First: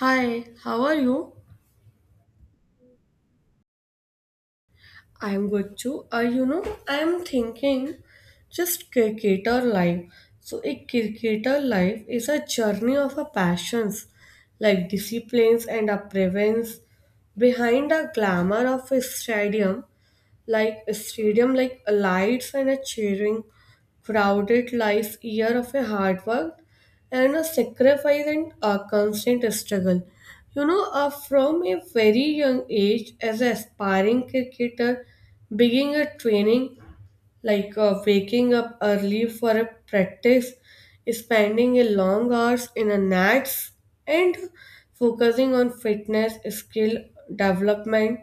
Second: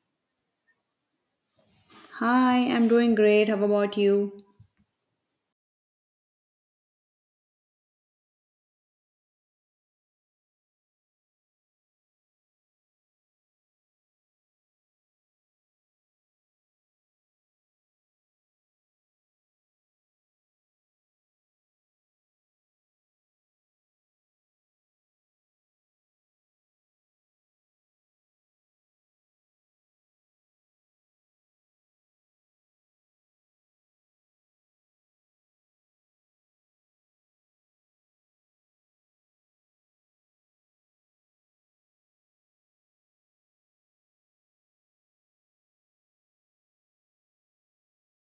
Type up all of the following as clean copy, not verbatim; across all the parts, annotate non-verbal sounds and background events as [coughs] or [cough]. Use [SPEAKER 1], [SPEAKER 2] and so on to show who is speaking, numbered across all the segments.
[SPEAKER 1] Hi, how are you?
[SPEAKER 2] Hi, I'm doing great. How about you?
[SPEAKER 1] I'm good too. I'm thinking just cricketer life. So, a cricketer life is a journey of a passions, like disciplines and a prevents. Behind the glamour of a stadium like a stadium like a lights and a cheering crowded life, year of a hard work and a sacrifice and a constant struggle from a very young age as an aspiring cricketer beginning a training like waking up early for a practice spending a long hours in a nets and focusing on fitness skill development.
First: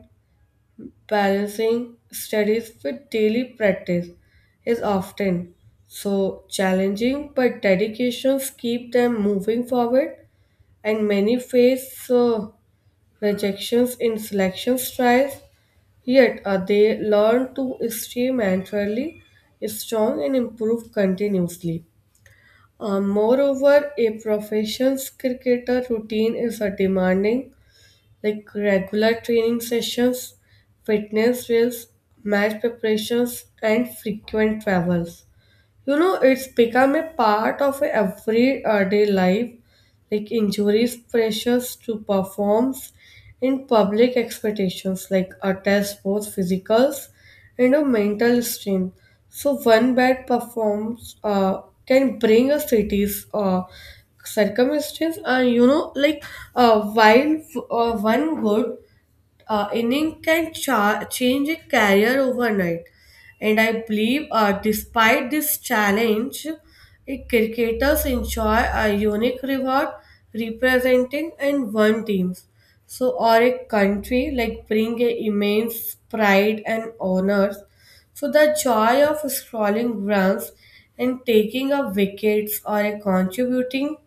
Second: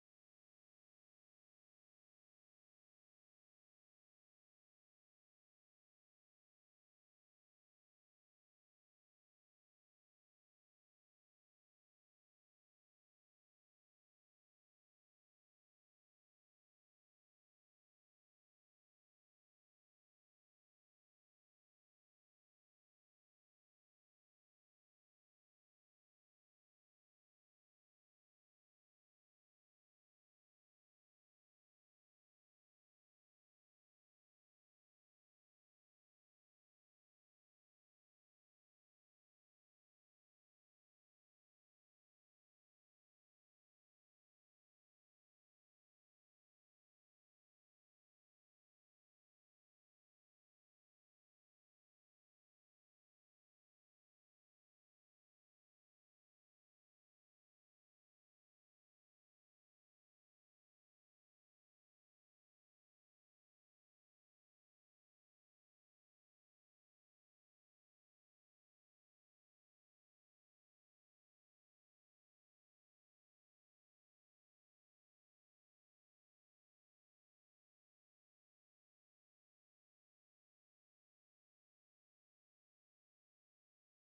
[SPEAKER 1] Balancing studies with daily practice is often so challenging, but dedications keep them moving forward, and many face rejections in selection trials. Yet they learn to stay mentally strong and improve continuously. Moreover, a professional cricketer routine is a demanding like regular training sessions, fitness drills, match preparations, and frequent travels, you know, it's become a part of everyday life like injuries pressures to performs in public expectations like a test both physicals and a mental strain. So one bad performance can bring a city's circumstance, and you know like while one good inning can change a career overnight. And I believe, despite this challenge, cricketers enjoy a unique reward representing and one teams. So, or a country like bring a immense pride and honors. So, the joy of scrolling runs and taking up wickets or a contributing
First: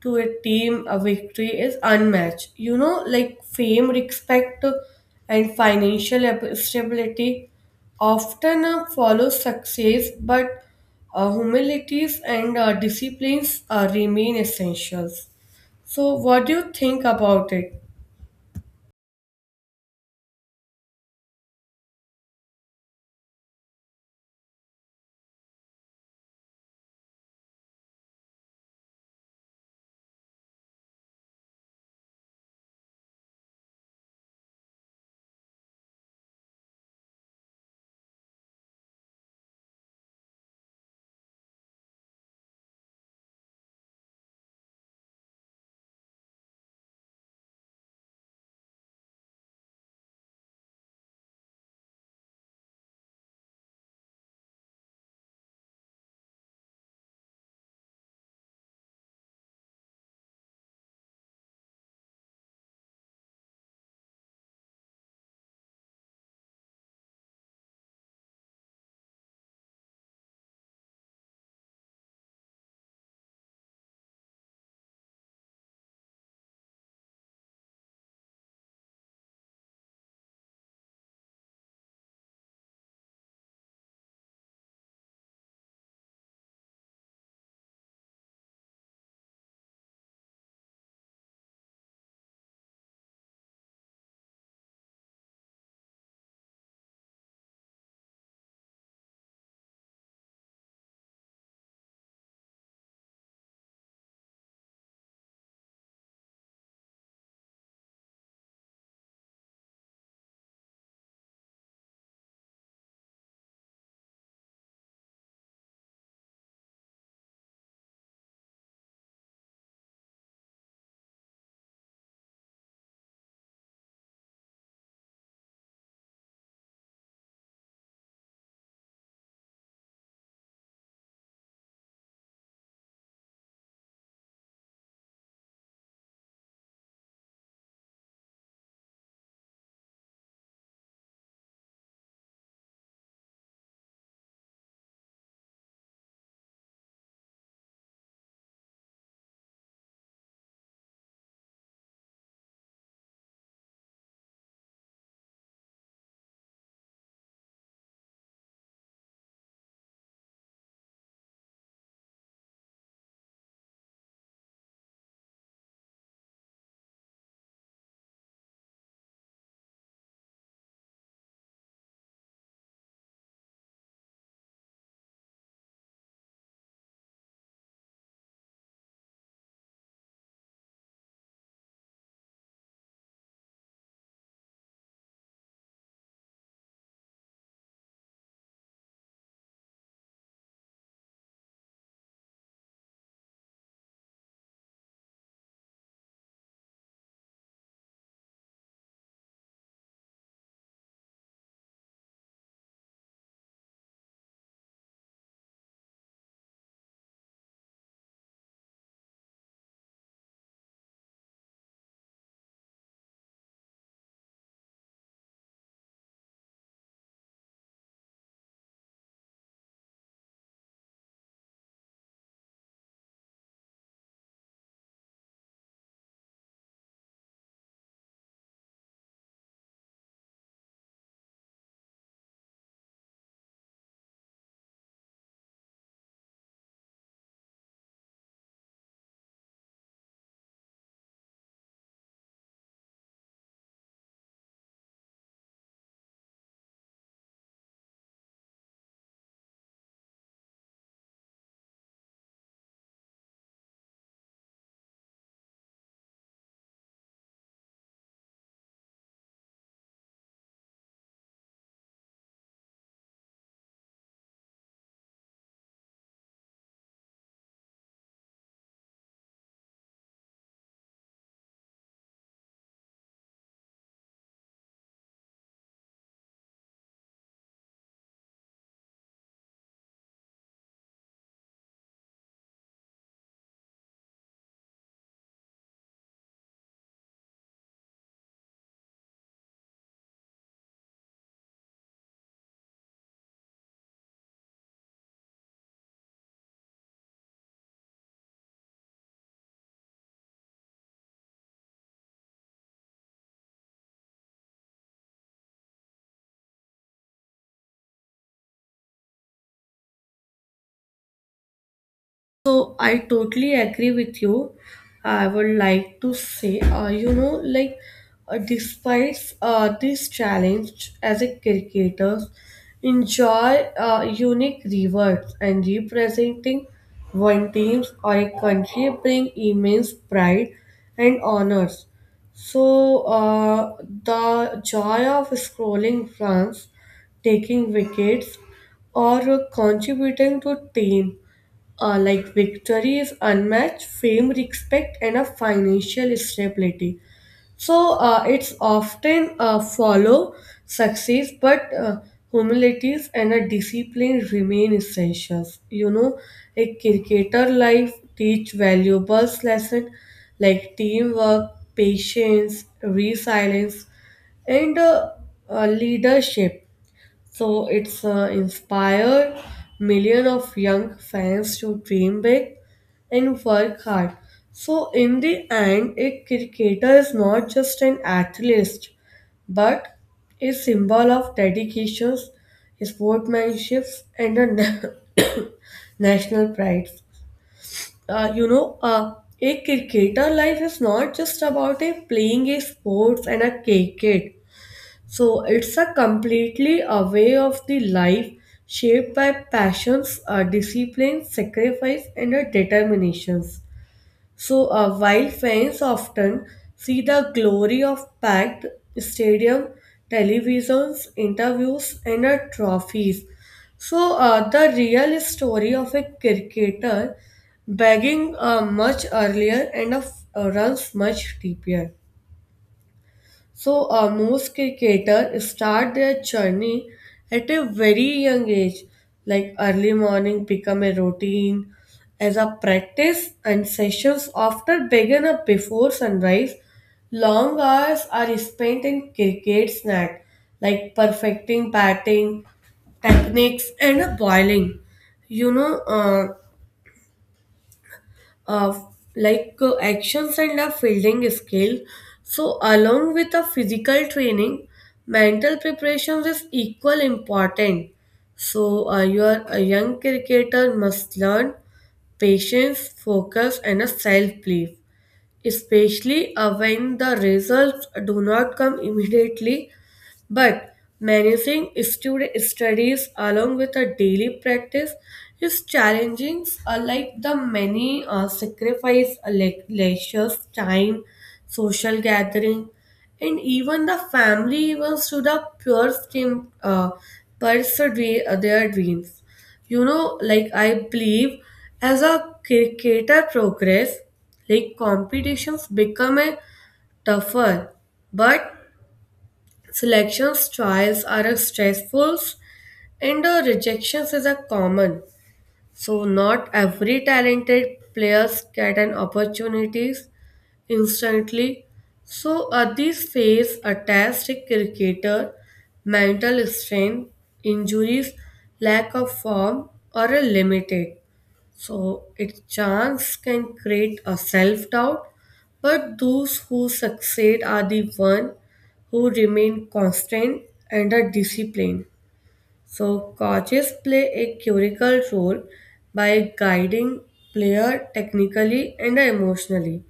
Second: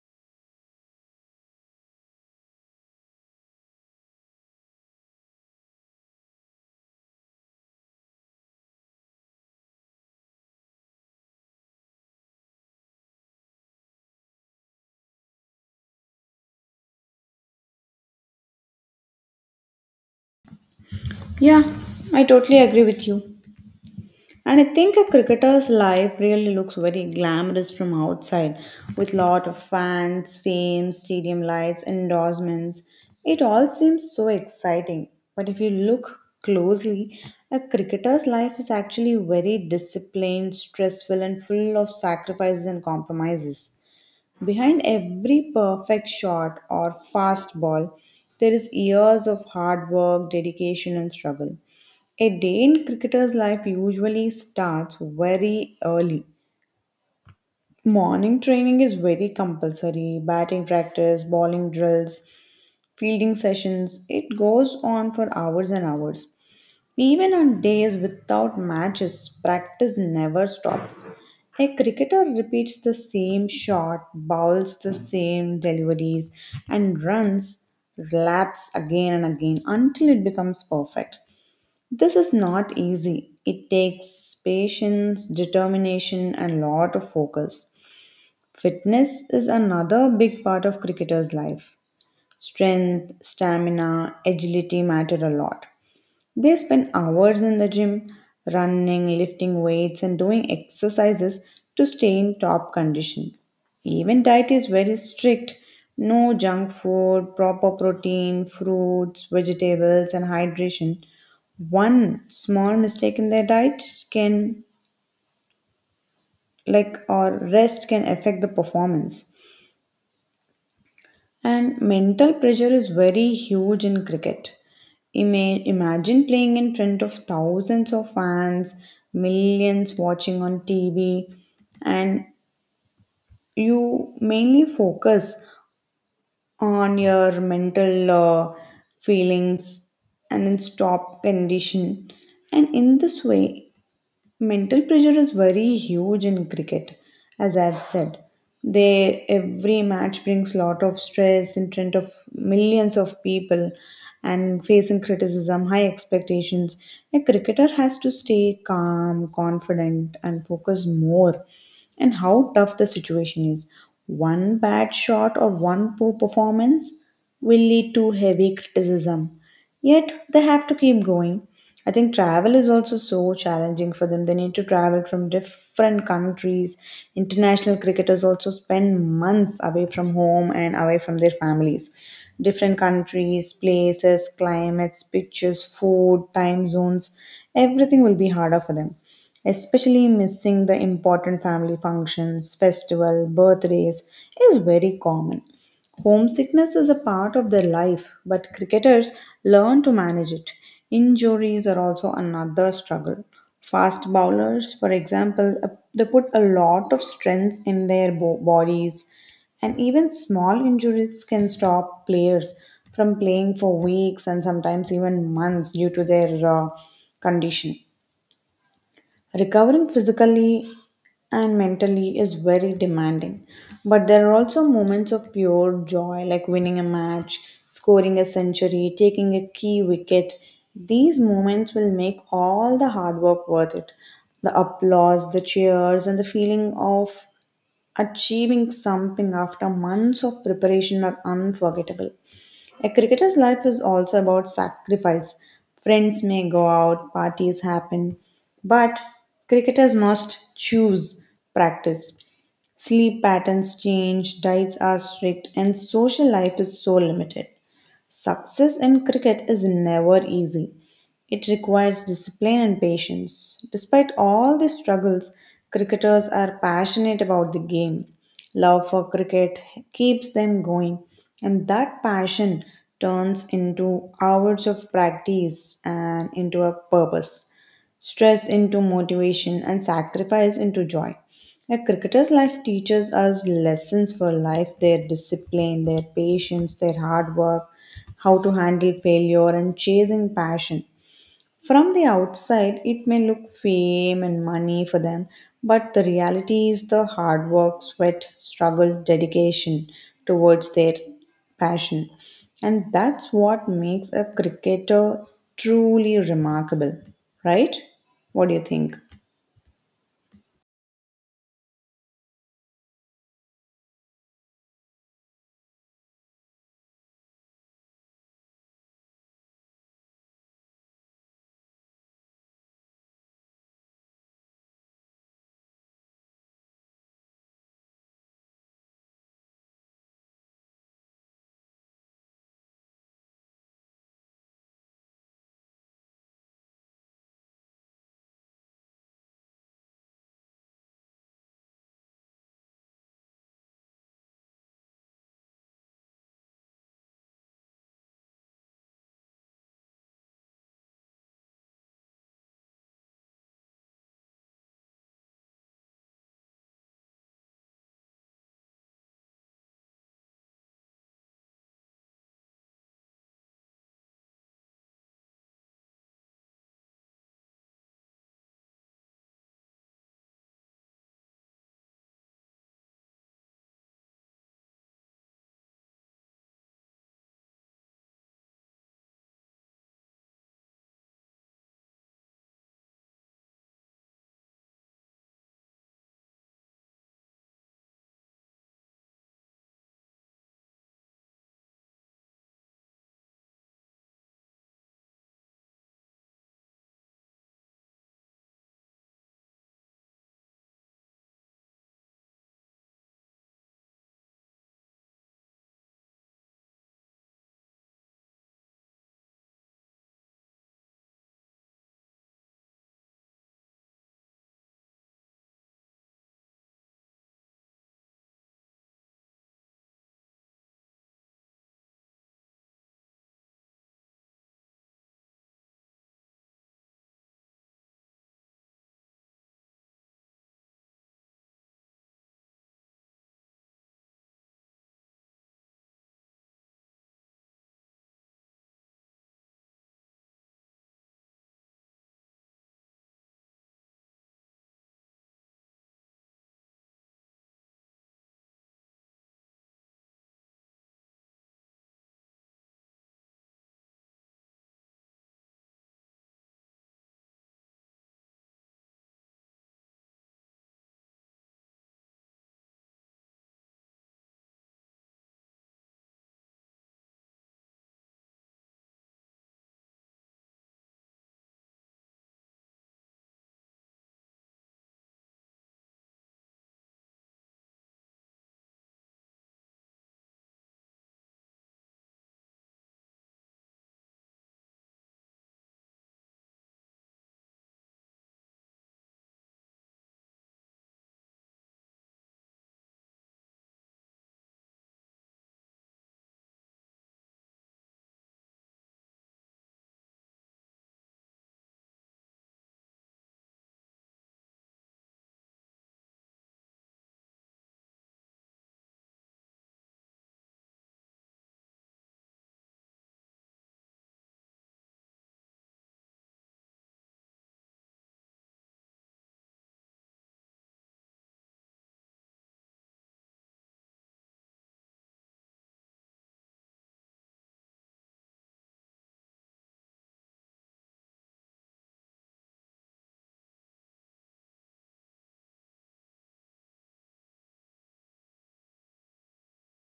[SPEAKER 1] to a team, a victory is unmatched. You know, like fame, respect, and financial stability often follow success, but humilities and disciplines remain essentials. So, what do you think about it?
[SPEAKER 2] Yeah, I totally agree with you. And I think a cricketer's life really looks very glamorous from outside, with lot of fans, fame, stadium lights, endorsements. It all seems so exciting. But if you look closely, a cricketer's life is actually very disciplined, stressful, and full of sacrifices and compromises. Behind every perfect shot or fast ball, there is years of hard work, dedication, and struggle. A day in cricketer's life usually starts very early. Morning training is very compulsory, batting practice, bowling drills, fielding sessions, it goes on for hours and hours. Even on days without matches, practice never stops. A cricketer repeats the same shot, bowls the same deliveries, and runs laps again and again until it becomes perfect. This is not easy. It takes patience, determination, and lot of focus. Fitness is another big part of cricketer's life. Strength, stamina, agility matter a lot. They spend hours in the gym, running, lifting weights, and doing exercises to stay in top condition. Even diet is very strict, no junk food, proper protein, fruits, vegetables, and hydration. One small mistake in their diet can, like, or rest can affect the performance. And mental pressure is very huge in cricket. Imagine playing in front of thousands of fans, millions watching on TV, and you mainly focus on your mental feelings and in stop condition. And in this way, mental pressure is very huge in cricket, as I've said. They every match brings lot of stress in front of millions of people and facing criticism, high expectations. A cricketer has to stay calm, confident, and focus more and how tough the situation is. One bad shot or one poor performance will lead to heavy criticism. Yet they have to keep going. I think travel is also so challenging for them. They need to travel from different countries. International cricketers also spend months away from home and away from their families. Different countries, places, climates, pitches, food, time zones, everything will be harder for them. Especially missing the important family functions, festival, birthdays is very common. Homesickness is a part of their life, but cricketers learn to manage it. Injuries are also another struggle. Fast bowlers, for example, they put a lot of strength in their bodies, and even small injuries can stop players from playing for weeks and sometimes even months due to their condition. Recovering physically and mentally is very demanding, but there are also moments of pure joy like winning a match, scoring a century, taking a key wicket. These moments will make all the hard work worth it. The applause, the cheers, and the feeling of achieving something after months of preparation are unforgettable. A cricketer's life is also about sacrifice. Friends may go out, parties happen, but cricketers must choose practice. Sleep patterns change, diets are strict, and social life is so limited. Success in cricket is never easy. It requires discipline and patience. Despite all the struggles, cricketers are passionate about the game. Love for cricket keeps them going, and that passion turns into hours of practice and into a purpose, stress into motivation, and sacrifice into joy. A cricketer's life teaches us lessons for life, their discipline, their patience, their hard work, how to handle failure, and chasing passion. From the outside, it may look fame and money for them, but the reality is the hard work, sweat, struggle, dedication towards their passion. And that's what makes a cricketer truly remarkable, right? What do you think?
[SPEAKER 1] So I totally agree with you. I would like to say, despite this challenge as a cricketer, enjoy unique rewards and representing one team or a country bring immense pride and honors. So uh, the joy of scoring runs, taking wickets, or contributing to team like victory is unmatched fame, respect, and a financial stability. So it's often follow success, but humilities and a discipline remain essentials. You know, a cricketer life teach valuables lesson like teamwork, patience, resilience, and leadership. So it's inspired millions of young fans to dream big and work hard. So in the end, a cricketer is not just an athlete, but a symbol of dedication, sportsmanship, and a [coughs] national pride. Uh, you know, uh, a cricketer life is not just about a playing a sports and a cricket. So it's a completely a way of the life shaped by passions, discipline, sacrifice, and determinations. So while fans often see the glory of packed stadium, televisions, interviews, and trophies, so the real story of a cricketer begging much earlier and runs much deeper. So most cricketers start their journey at a very young age, like early morning become a routine as a practice and sessions often begin up before sunrise. Long hours are spent in cricket snack, like perfecting batting techniques and bowling. You know, uh, uh, actions and a fielding skill. So, along with the physical training, mental preparations is equal important. So, your a young cricketer must learn patience, focus, and a self belief, especially when the results do not come immediately. But managing student studies along with a daily practice is challenging, unlike the many sacrifice lectures, time, social gathering, and even the family events to the pure stream pursue their dreams. You know, like I believe as a cricketer progress, like competitions become a tougher, but selections trials are a stressful and rejections is a common. So not every talented players get an opportunities instantly. So at this phase, a test cricketer, mental strain, injuries, lack of form are limited. So, its chance can create a self doubt, but those who succeed are the one who remain constant and are disciplined. So, coaches play a critical role by guiding player technically and emotionally.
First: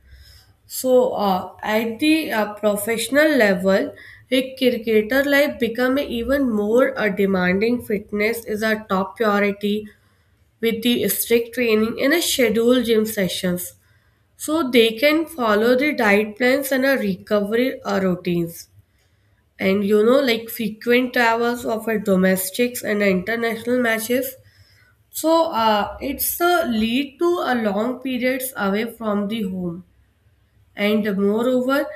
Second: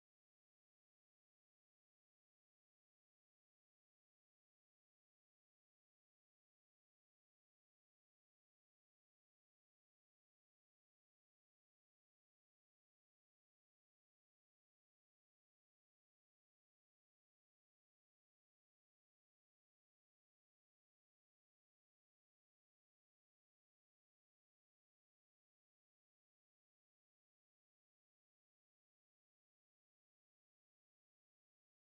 [SPEAKER 1] So, at the professional level, a cricketer life become even more a demanding. Fitness is a top priority with the strict training and a scheduled gym sessions, so they can follow the diet plans and a recovery routines, and you know like frequent travels of a domestics and international matches. So it's a lead to a long periods away from the home, and moreover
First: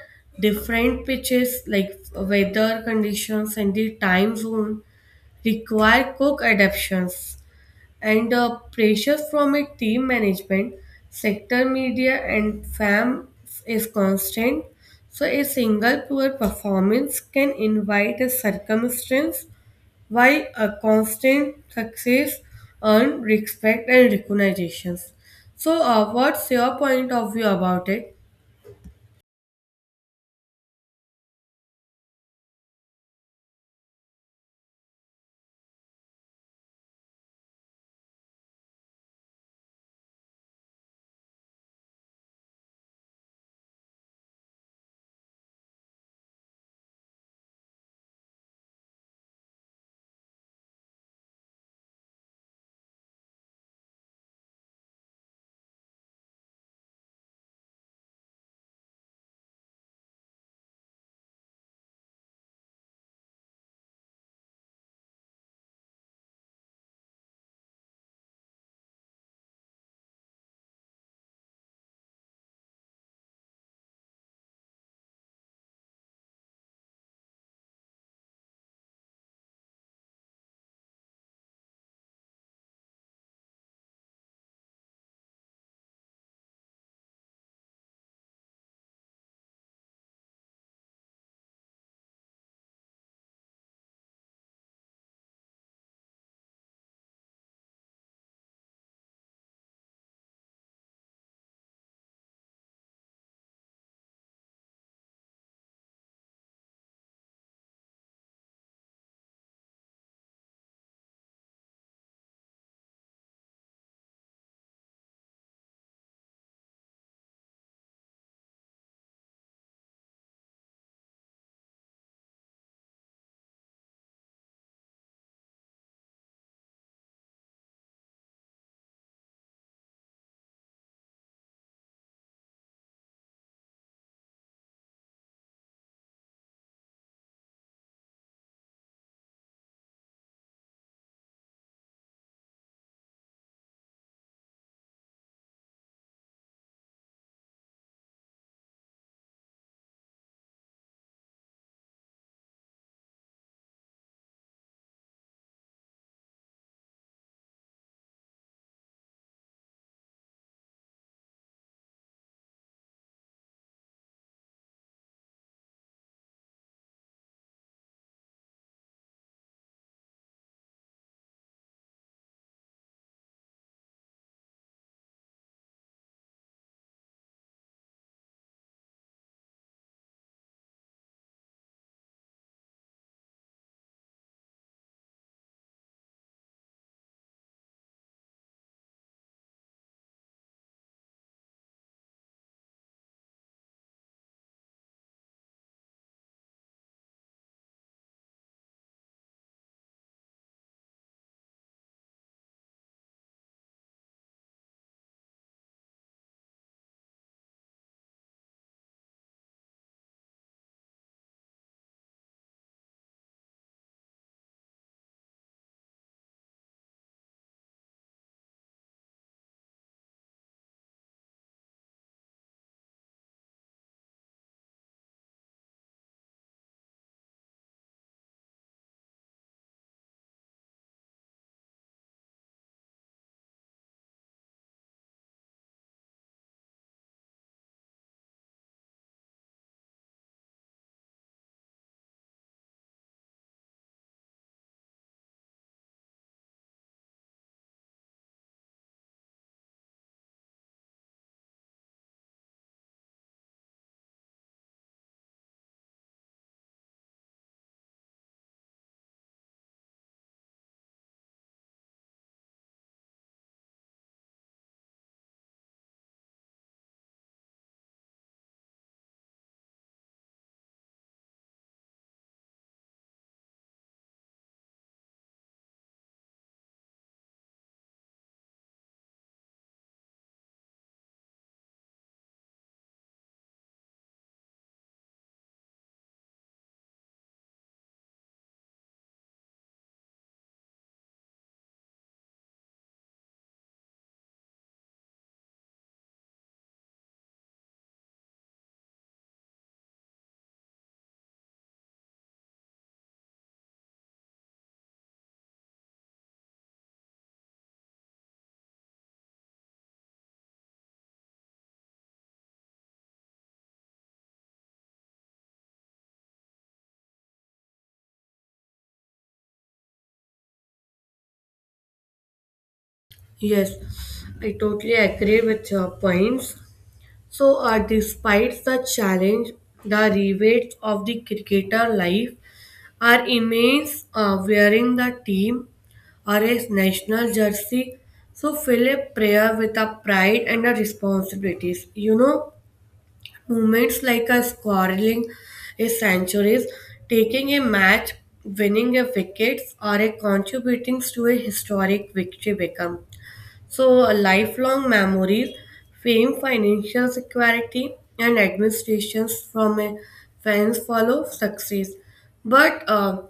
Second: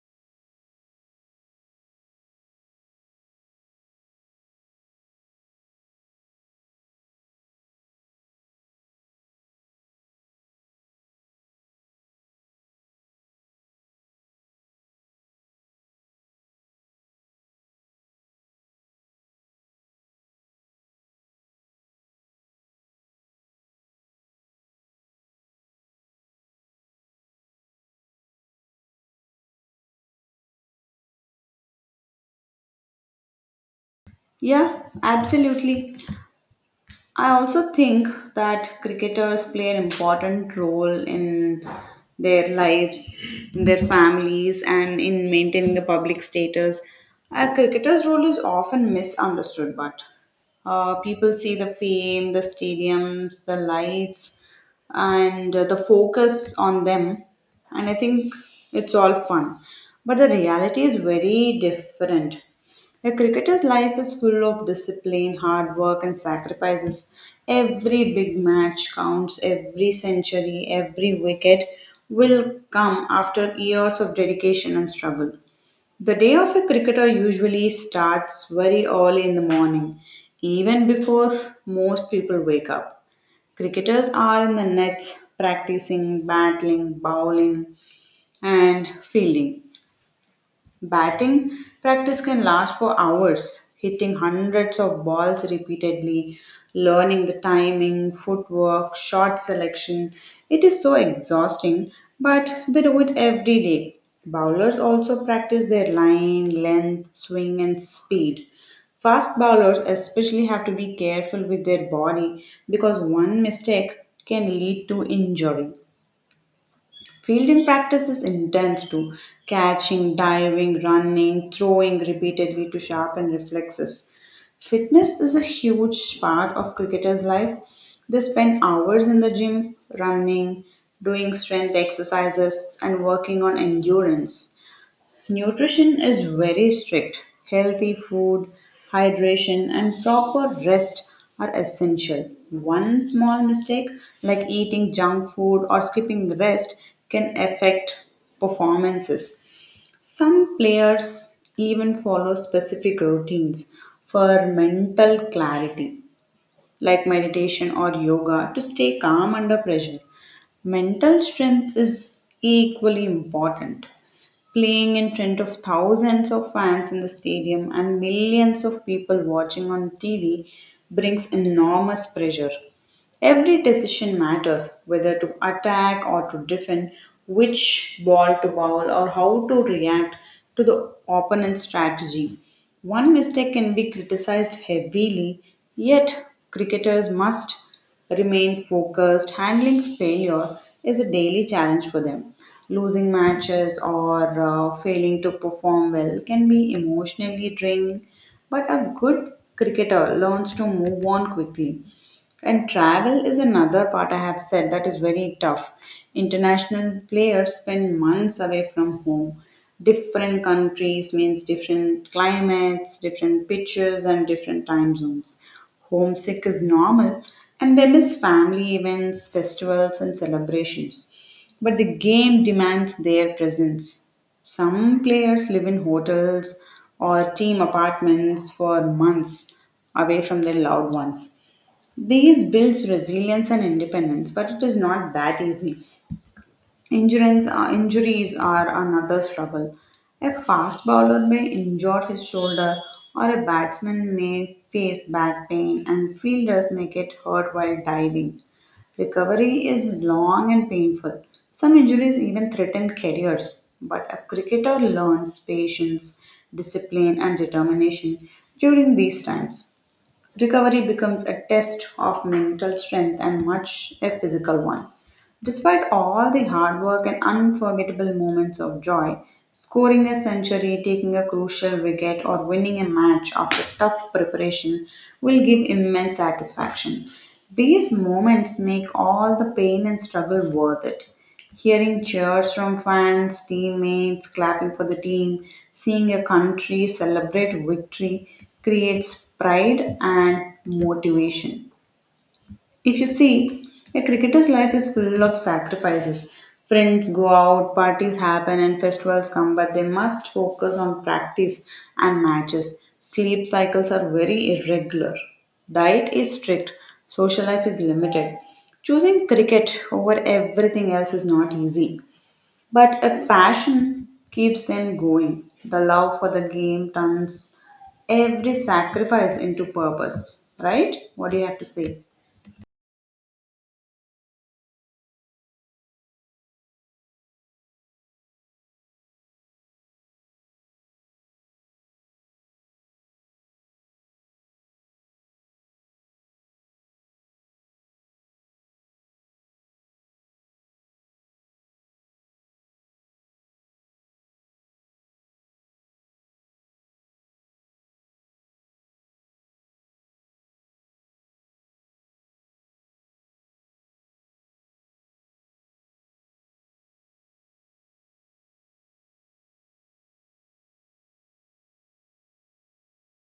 [SPEAKER 1] different pitches like weather conditions and the time zone require quick adaptations, and the pressure from a team management, sector media, and fam is constant. So, a single poor performance can invite a circumstance, while a constant success earn respect and recognitions. So, what's your point of view about it?
[SPEAKER 2] Yeah, absolutely. I also think that cricketers play an important role in their lives, in their families, and in maintaining the public status. A cricketer's role is often misunderstood, but people see the fame, the stadiums, the lights, and the focus on them. And I think it's all fun. But the reality is very different. A cricketer's life is full of discipline, hard work, and sacrifices. Every big match counts, every century, every wicket will come after years of dedication and struggle. The day of a cricketer usually starts very early in the morning, even before most people wake up. Cricketers are in the nets practicing, battling, bowling, and fielding. Batting practice can last for hours, hitting hundreds of balls repeatedly, learning the timing, footwork, shot selection. It is so exhausting, but they do it every day. Bowlers also practice their line, length, swing, and speed. Fast bowlers especially have to be careful with their body because one mistake can lead to injury. Fielding practice is intense too, catching, diving, running, throwing repeatedly to sharpen reflexes. Fitness is a huge part of cricketers' life. They spend hours in the gym, running, doing strength exercises, and working on endurance. Nutrition is very strict. Healthy food, hydration, and proper rest are essential. One small mistake, like eating junk food or skipping rest, can affect performances. Some players even follow specific routines for mental clarity, like meditation or yoga, to stay calm under pressure. Mental strength is equally important. Playing in front of thousands of fans in the stadium and millions of people watching on TV brings enormous pressure. Every decision matters, whether to attack or to defend, which ball to bowl, or how to react to the opponent's strategy. One mistake can be criticized heavily, yet cricketers must remain focused. Handling failure is a daily challenge for them. Losing matches or failing to perform well can be emotionally draining, but a good cricketer learns to move on quickly. And travel is another part I have said that is very tough. International players spend months away from home. Different countries means different climates, different pitches, and different time zones. Homesick is normal, and they miss family events, festivals, and celebrations. But the game demands their presence. Some players live in hotels or team apartments for months away from their loved ones. These builds resilience and independence, but it is not that easy. Insurance, injuries are another struggle. A fast bowler may injure his shoulder, or a batsman may face back pain, and fielders may get hurt while diving. Recovery is long and painful. Some injuries even threaten careers, but a cricketer learns patience, discipline, and determination during these times. Recovery becomes a test of mental strength and much a physical one. Despite all the hard work and unforgettable moments of joy, scoring a century, taking a crucial wicket, or winning a match after tough preparation will give immense satisfaction. These moments make all the pain and struggle worth it. Hearing cheers from fans, teammates, clapping for the team, seeing your country celebrate victory creates pride and motivation. If you see, a cricketer's life is full of sacrifices. Friends go out, parties happen, and festivals come, but they must focus on practice and matches. Sleep cycles are very irregular. Diet is strict, social life is limited. Choosing cricket over everything else is not easy, but a passion keeps them going. The love for the game turns every sacrifice into purpose, right? What do you have to say?
[SPEAKER 1] Yes, I totally agree with your points. So, despite the challenge, the rewards of the cricketer life our inmates wearing the team or his national jersey. So fill a prayer with a pride and a responsibilities. You know, moments like a scoring a centuries, taking a match, winning a wickets, or a contributing to a historic victory become. So, lifelong memories, fame, financial security, and administrations from a fans follow success. But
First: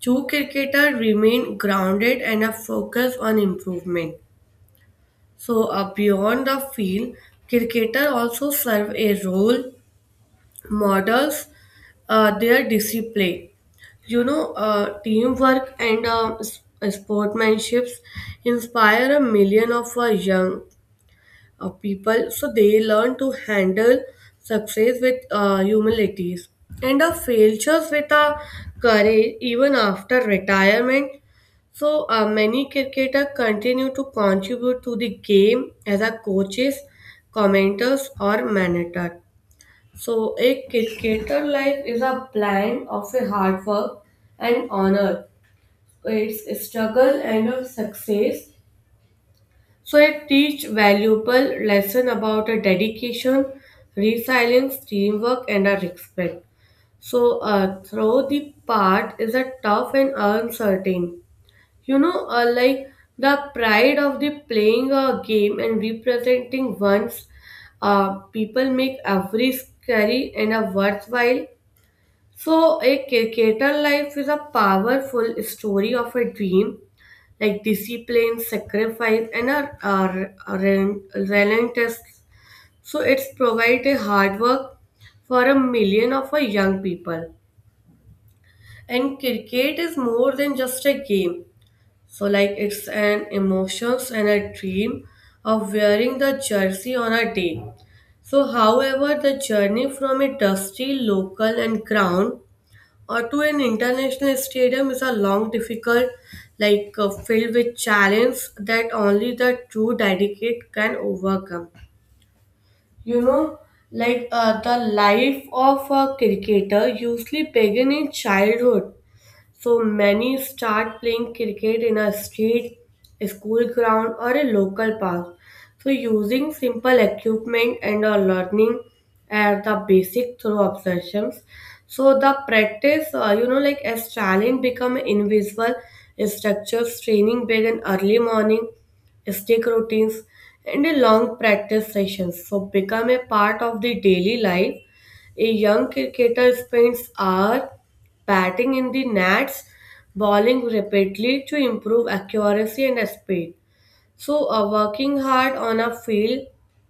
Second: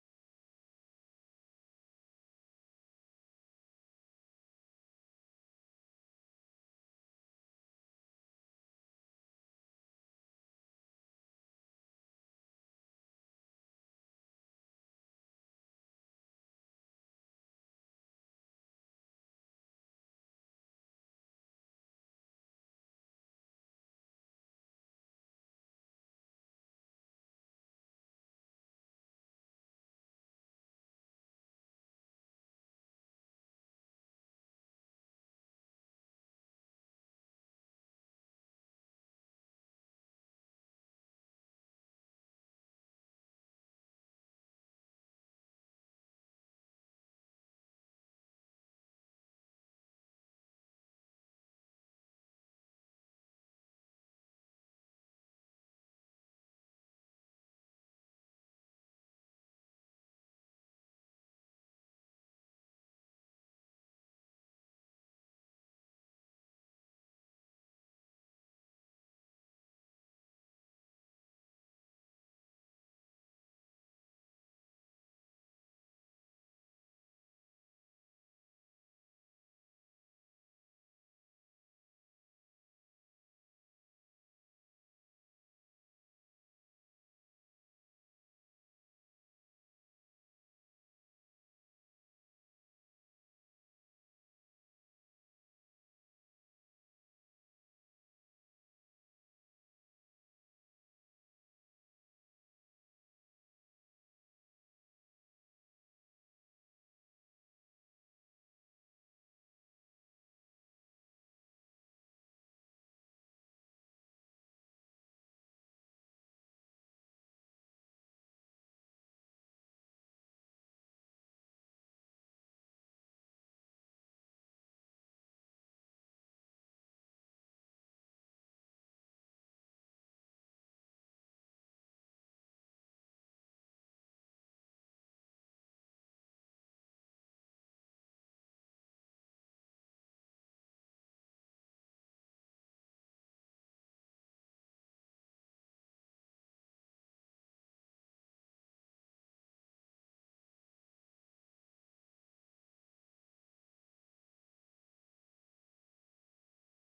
[SPEAKER 1] two cricketer remain grounded and are focused on improvement. So, beyond the field, cricketer also serve a role models their discipline. Teamwork and sportsmanships inspire a million of our young of people, so they learn to handle success with humilities and the failures with a courage even after retirement. So many cricketers continue to contribute to the game as a coaches, commenters, or manager. So a cricketer life is a blend of a hard work and honor, its struggle and of success. So it teach valuable lesson about a dedication, resilience, teamwork, and a respect. So through the path is a tough and uncertain. You know, like the pride of the playing a game and representing one's people make every scary and a worthwhile. So, a cricketer life is a powerful story of a dream, like discipline, sacrifice, and a relentless. So, it's provide a hard work for a million of a young people. And cricket is more than just a game. So, like it's an emotions and a dream of wearing the jersey on a day. So, however, the journey from a dusty local and ground to an international stadium is a long, difficult, like filled with challenge that only the true dedicate can overcome. You know, the life of a cricketer usually begin in childhood. So many start playing cricket in a street, a school ground, or a local park. So using simple equipment and a learning as the basic through obsessions. So the practice, as challenge become invisible, structures training begin early morning, stick routines, and a long practice sessions. So become a part of the daily life. A young cricketer spends hours batting in the nets, bowling rapidly to improve accuracy and speed. So, working hard on a field,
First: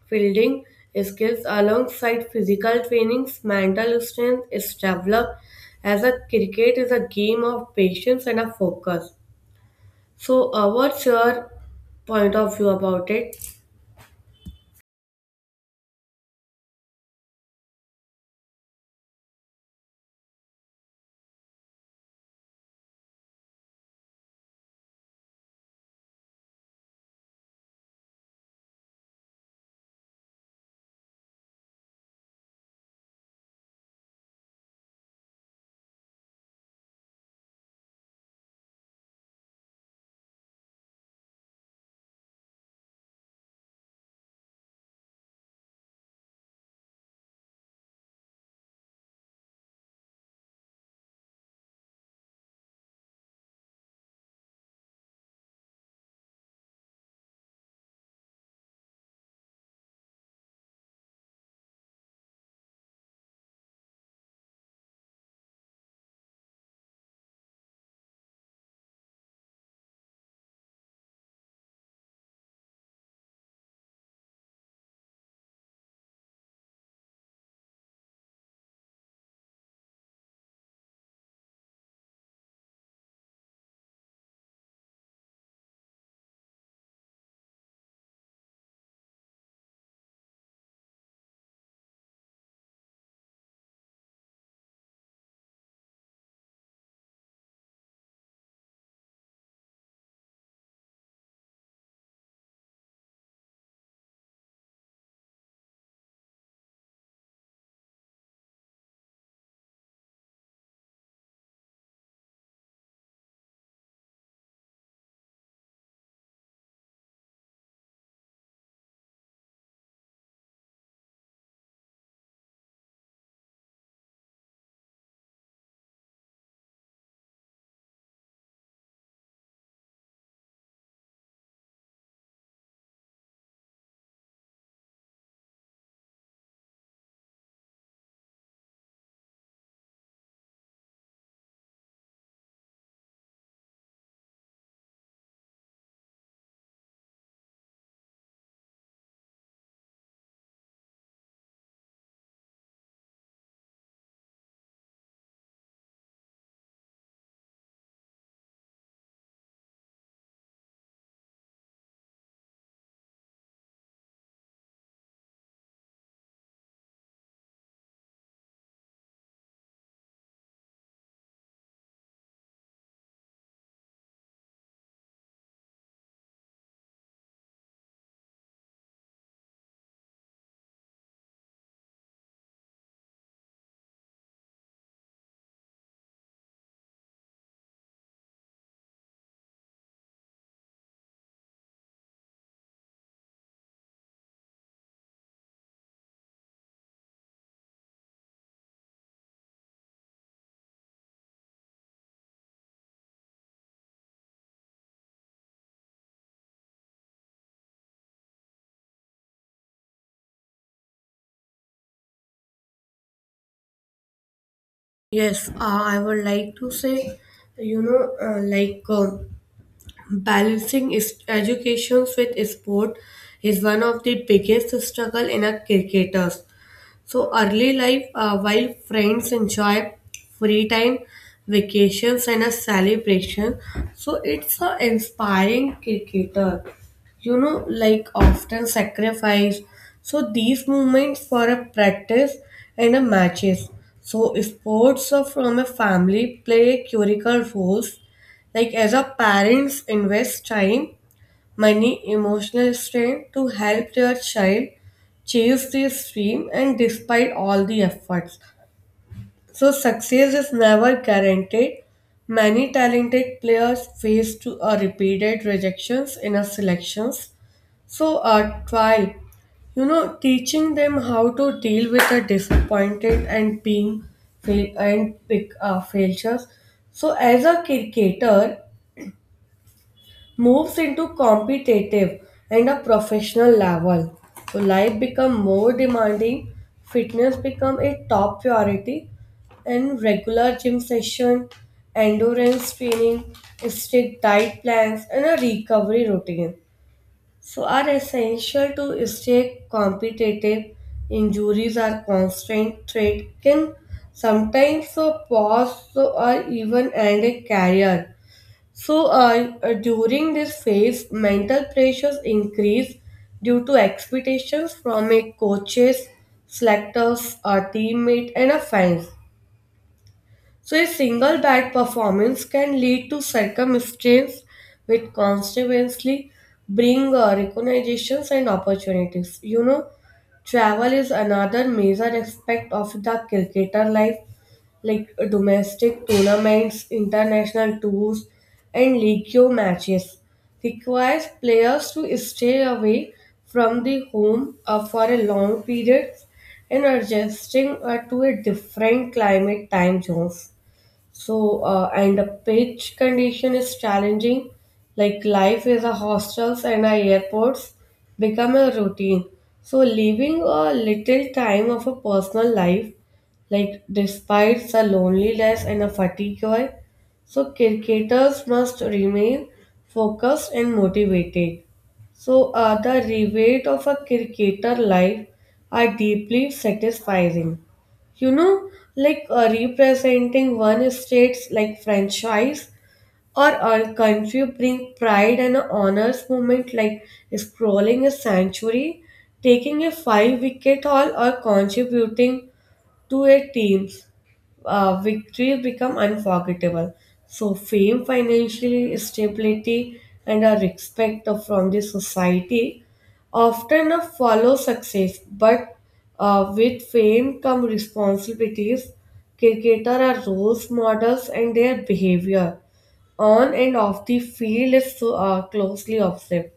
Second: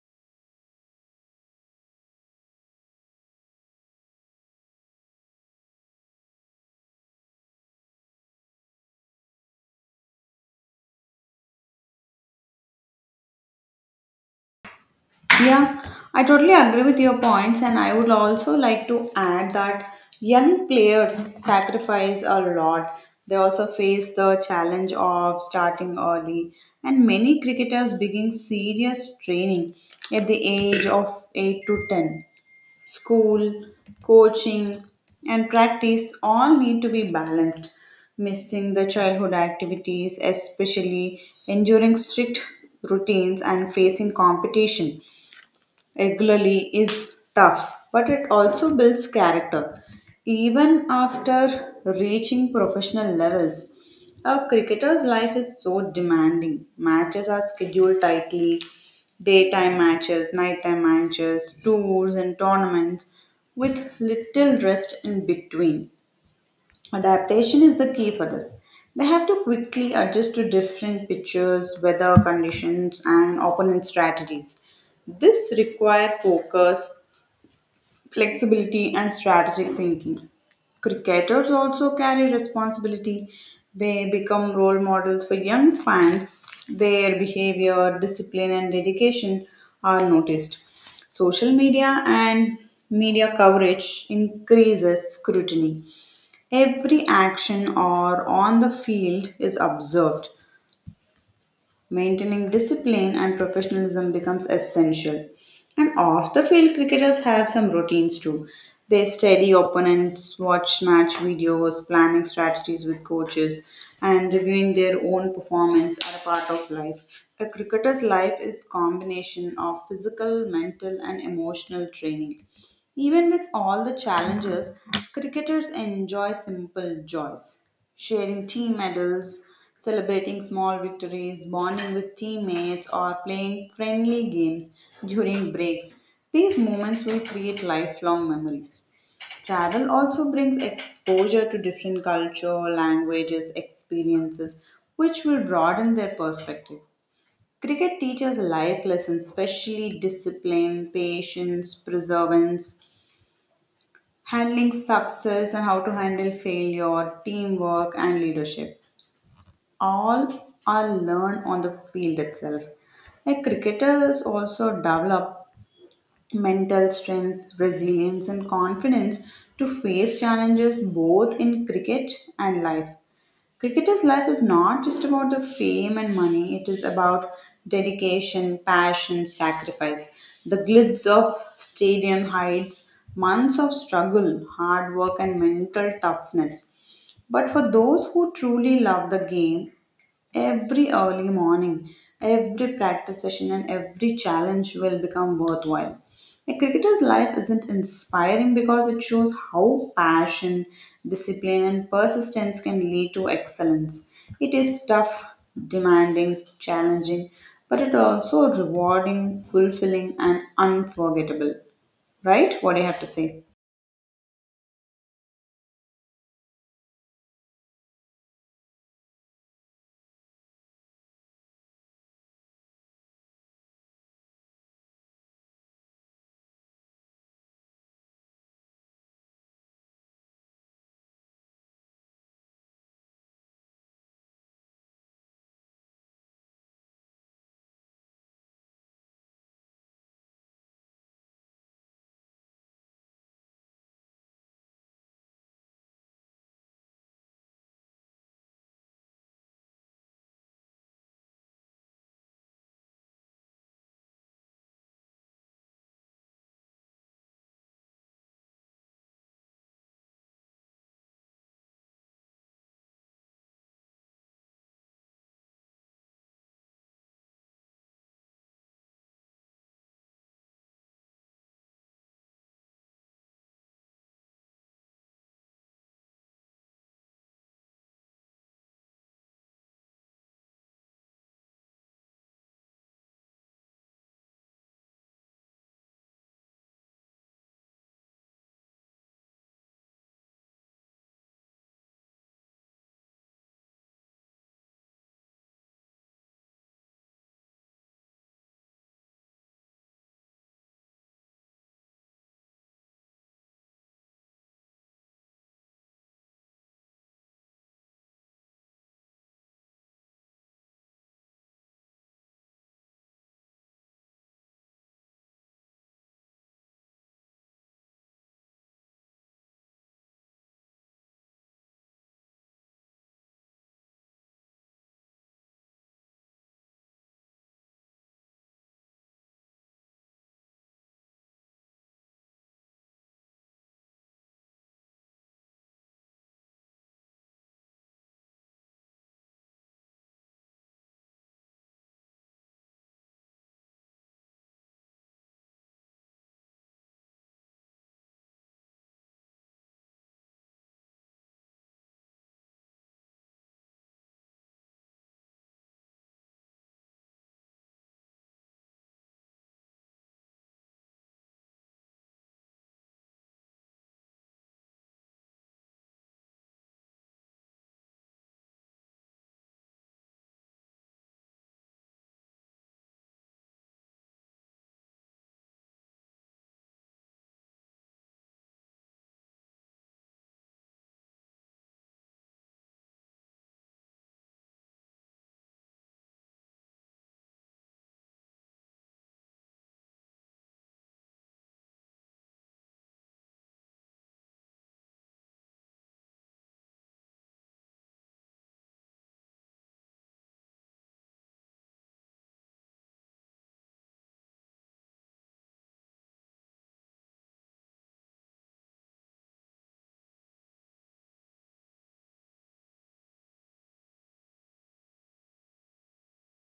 [SPEAKER 1] fielding skills alongside physical trainings, mental strength is developed as a cricket is a game of patience and a focus. So, what's your point of view about it?
[SPEAKER 2] Yeah, I totally agree with your points, and I would also like to add that young players sacrifice a lot. They also face the challenge of starting early, and many cricketers begin serious training at the age of 8 to 10. School, coaching, and practice all need to be balanced. Missing the childhood activities, especially enduring strict routines and facing competition regularly is tough, but it also builds character. Even after reaching professional levels, a cricketer's life is so demanding. Matches are scheduled tightly, daytime matches, nighttime matches, tours, and tournaments with little rest in between. Adaptation is the key for this. They have to quickly adjust to different pitches, weather conditions, and opponent strategies. This requires focus, flexibility, and strategic thinking. Cricketers also carry responsibility. They become role models for young fans. Their behavior, discipline, and dedication are noticed. Social media and media coverage increases scrutiny. Every action or on the field is observed. Maintaining discipline and professionalism becomes essential. And off the field, cricketers have some routines too. They study opponents, watch match videos, planning strategies with coaches, and reviewing their own performance are a part of life. A cricketer's life is combination of physical, mental, and emotional training. Even with all the challenges, cricketers enjoy simple joys. Sharing team medals, celebrating small victories, bonding with teammates, or playing friendly games during breaks. These moments will create lifelong memories. Travel also brings exposure to different culture, languages, experiences, which will broaden their perspective. Cricket teaches life lessons, especially discipline, patience, perseverance, handling success and how to handle failure, teamwork, and leadership. All are learned on the field itself. Like cricketers also develop mental strength, resilience, and confidence to face challenges both in cricket and life. Cricketers' life is not just about the fame and money, it is about dedication, passion, sacrifice. The glitz of stadium heights, months of struggle, hard work, and mental toughness. But for those who truly love the game, every early morning, every practice session, and every challenge will become worthwhile. A cricketer's life isn't inspiring because it shows how passion, discipline, and persistence can lead to excellence. It is tough, demanding, challenging, but it also rewarding, fulfilling, and unforgettable. Right? What do you have to say?
[SPEAKER 1] Yes, I would like to say, you know, like. Balancing is education with sport is one of the biggest struggle in a cricketers. So early life, while friends enjoy free time, vacations, and a celebration, so it's an inspiring cricketer. You know, like often sacrifice. So these moments for a practice and a matches. So sports are from a family play critical roles. Like as a parents invest time many emotional strain to help their child chase this dream and despite all the efforts. So success is never guaranteed. Many talented players face to a repeated rejections in a selections. So a trial, you know, teaching them how to deal with the disappointed and being fail and pick failures. So as a cricketer, moves into competitive and a professional level. So life become more demanding, fitness become a top priority, and regular gym session, endurance training, strict diet plans, and a recovery routine. So are essential to stay competitive. Injuries are constant threat can sometimes so pause so or even end a career. So, during this phase, mental pressures increase due to expectations from a coaches, selectors, a teammate, and a fans. So, a single bad performance can lead to circumstances which consequently bring recognitions and opportunities. You know, travel is another major aspect of the cricketer life like domestic tournaments, international tours, and league matches requires players to stay away from the home for a long period and adjusting to a different climate time zones. So, and the pitch condition is challenging. Like life is a hostels and our airports become a routine. So, leaving a little time of a personal life, like, despite the loneliness and the fatigue, so cricketers must remain focused and motivated. So, the reward of a cricketer life are deeply satisfying. You know, like representing one state's like franchise or a country bring pride and a honors moment like scrolling a century, taking a five wicket haul or contributing to a team's victories become unforgettable. So fame, financial stability, and a respect from the society often follow success. But with fame come responsibilities. Cricketer are role models, and their behavior on and off the field is so, closely observed.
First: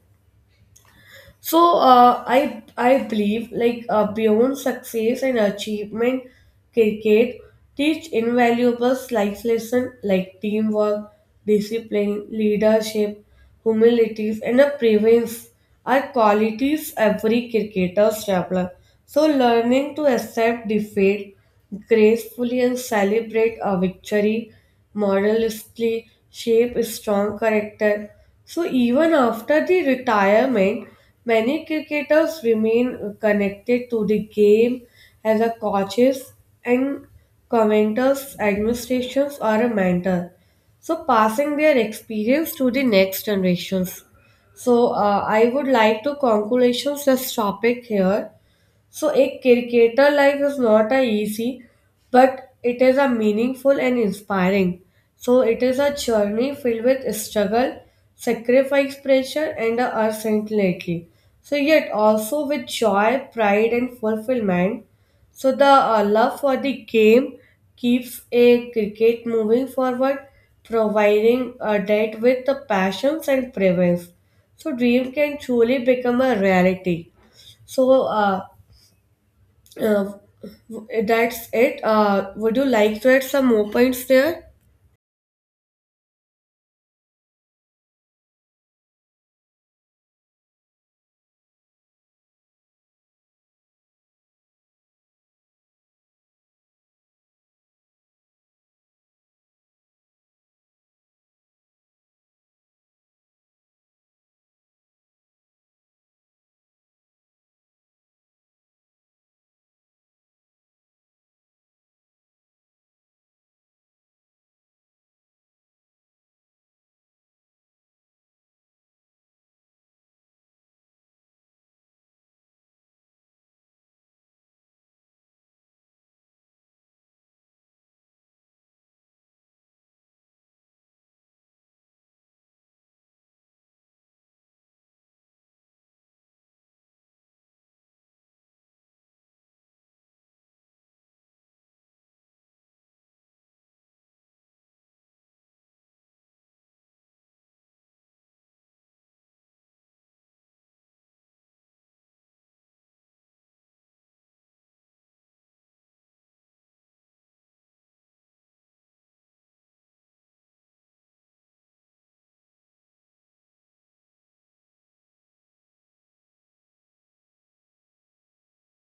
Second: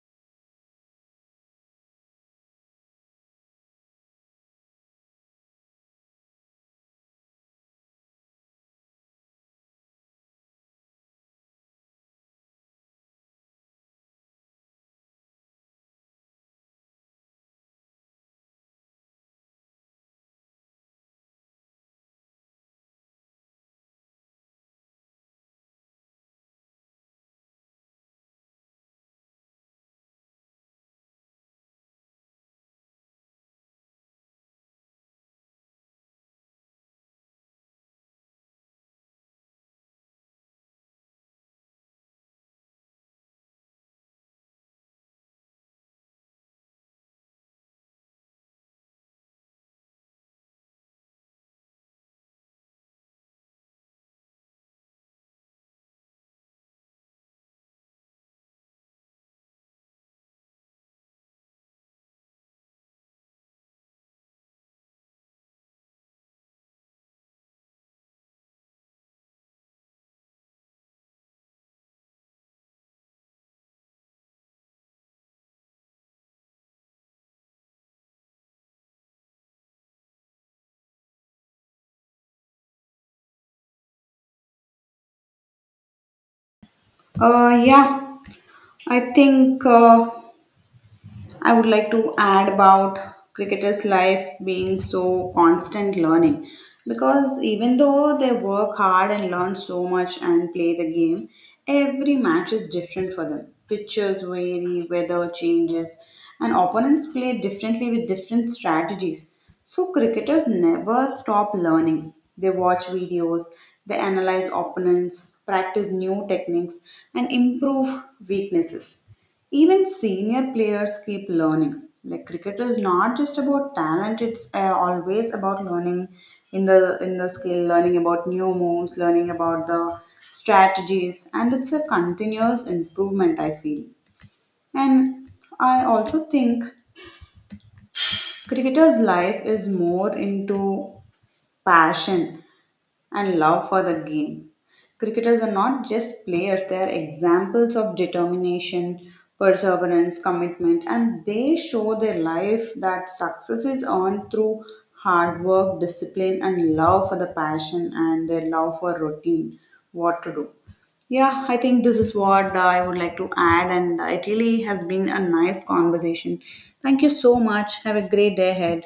[SPEAKER 1] So I believe like beyond success and achievement, cricket teach invaluable life lessons like teamwork, discipline, leadership, humility, and a prevents are qualities every cricketer develops. So, learning to accept defeat gracefully and celebrate a victory modestly shape a strong character. So, even after the retirement, many cricketers remain connected to the game as a coaches and commenters, administrations, or a mentor. So, passing their experience to the next generations. So, I would like to conclusions this topic here. So a cricketer life is not a easy, but it is a meaningful and inspiring. So it is a journey filled with struggle, sacrifice, pressure, and a uncertainty. So yet also with joy, pride, and fulfillment. So the love for the game keeps a cricket moving forward, providing a debt with the passions and prevents. So dream can truly become a reality. So uh, that's it. Would you like to add some more points there?
[SPEAKER 2] Yeah, I think. I would like to add about cricketers' life being so constant learning because even though they work hard and learn so much and play the game, every match is different for them. Pitches vary, weather changes, and opponents play differently with different strategies. So, cricketers never stop learning. They watch videos, they analyze opponents, practice new techniques, and improve weaknesses. Even senior players keep learning. Like cricket is not just about talent; it's always about learning in the skill, learning about new moves, learning about the strategies, and it's a continuous improvement. I feel, and I also think cricketer's life is more into passion and love for the game. Cricketers are not just players, they are examples of determination, perseverance, commitment, and they show their life that success is earned through hard work, discipline, and love for the passion and their love for routine, what to do. Yeah, I think this is what I would like to add, and it really has been a nice conversation. Thank you so much. Have a great day ahead.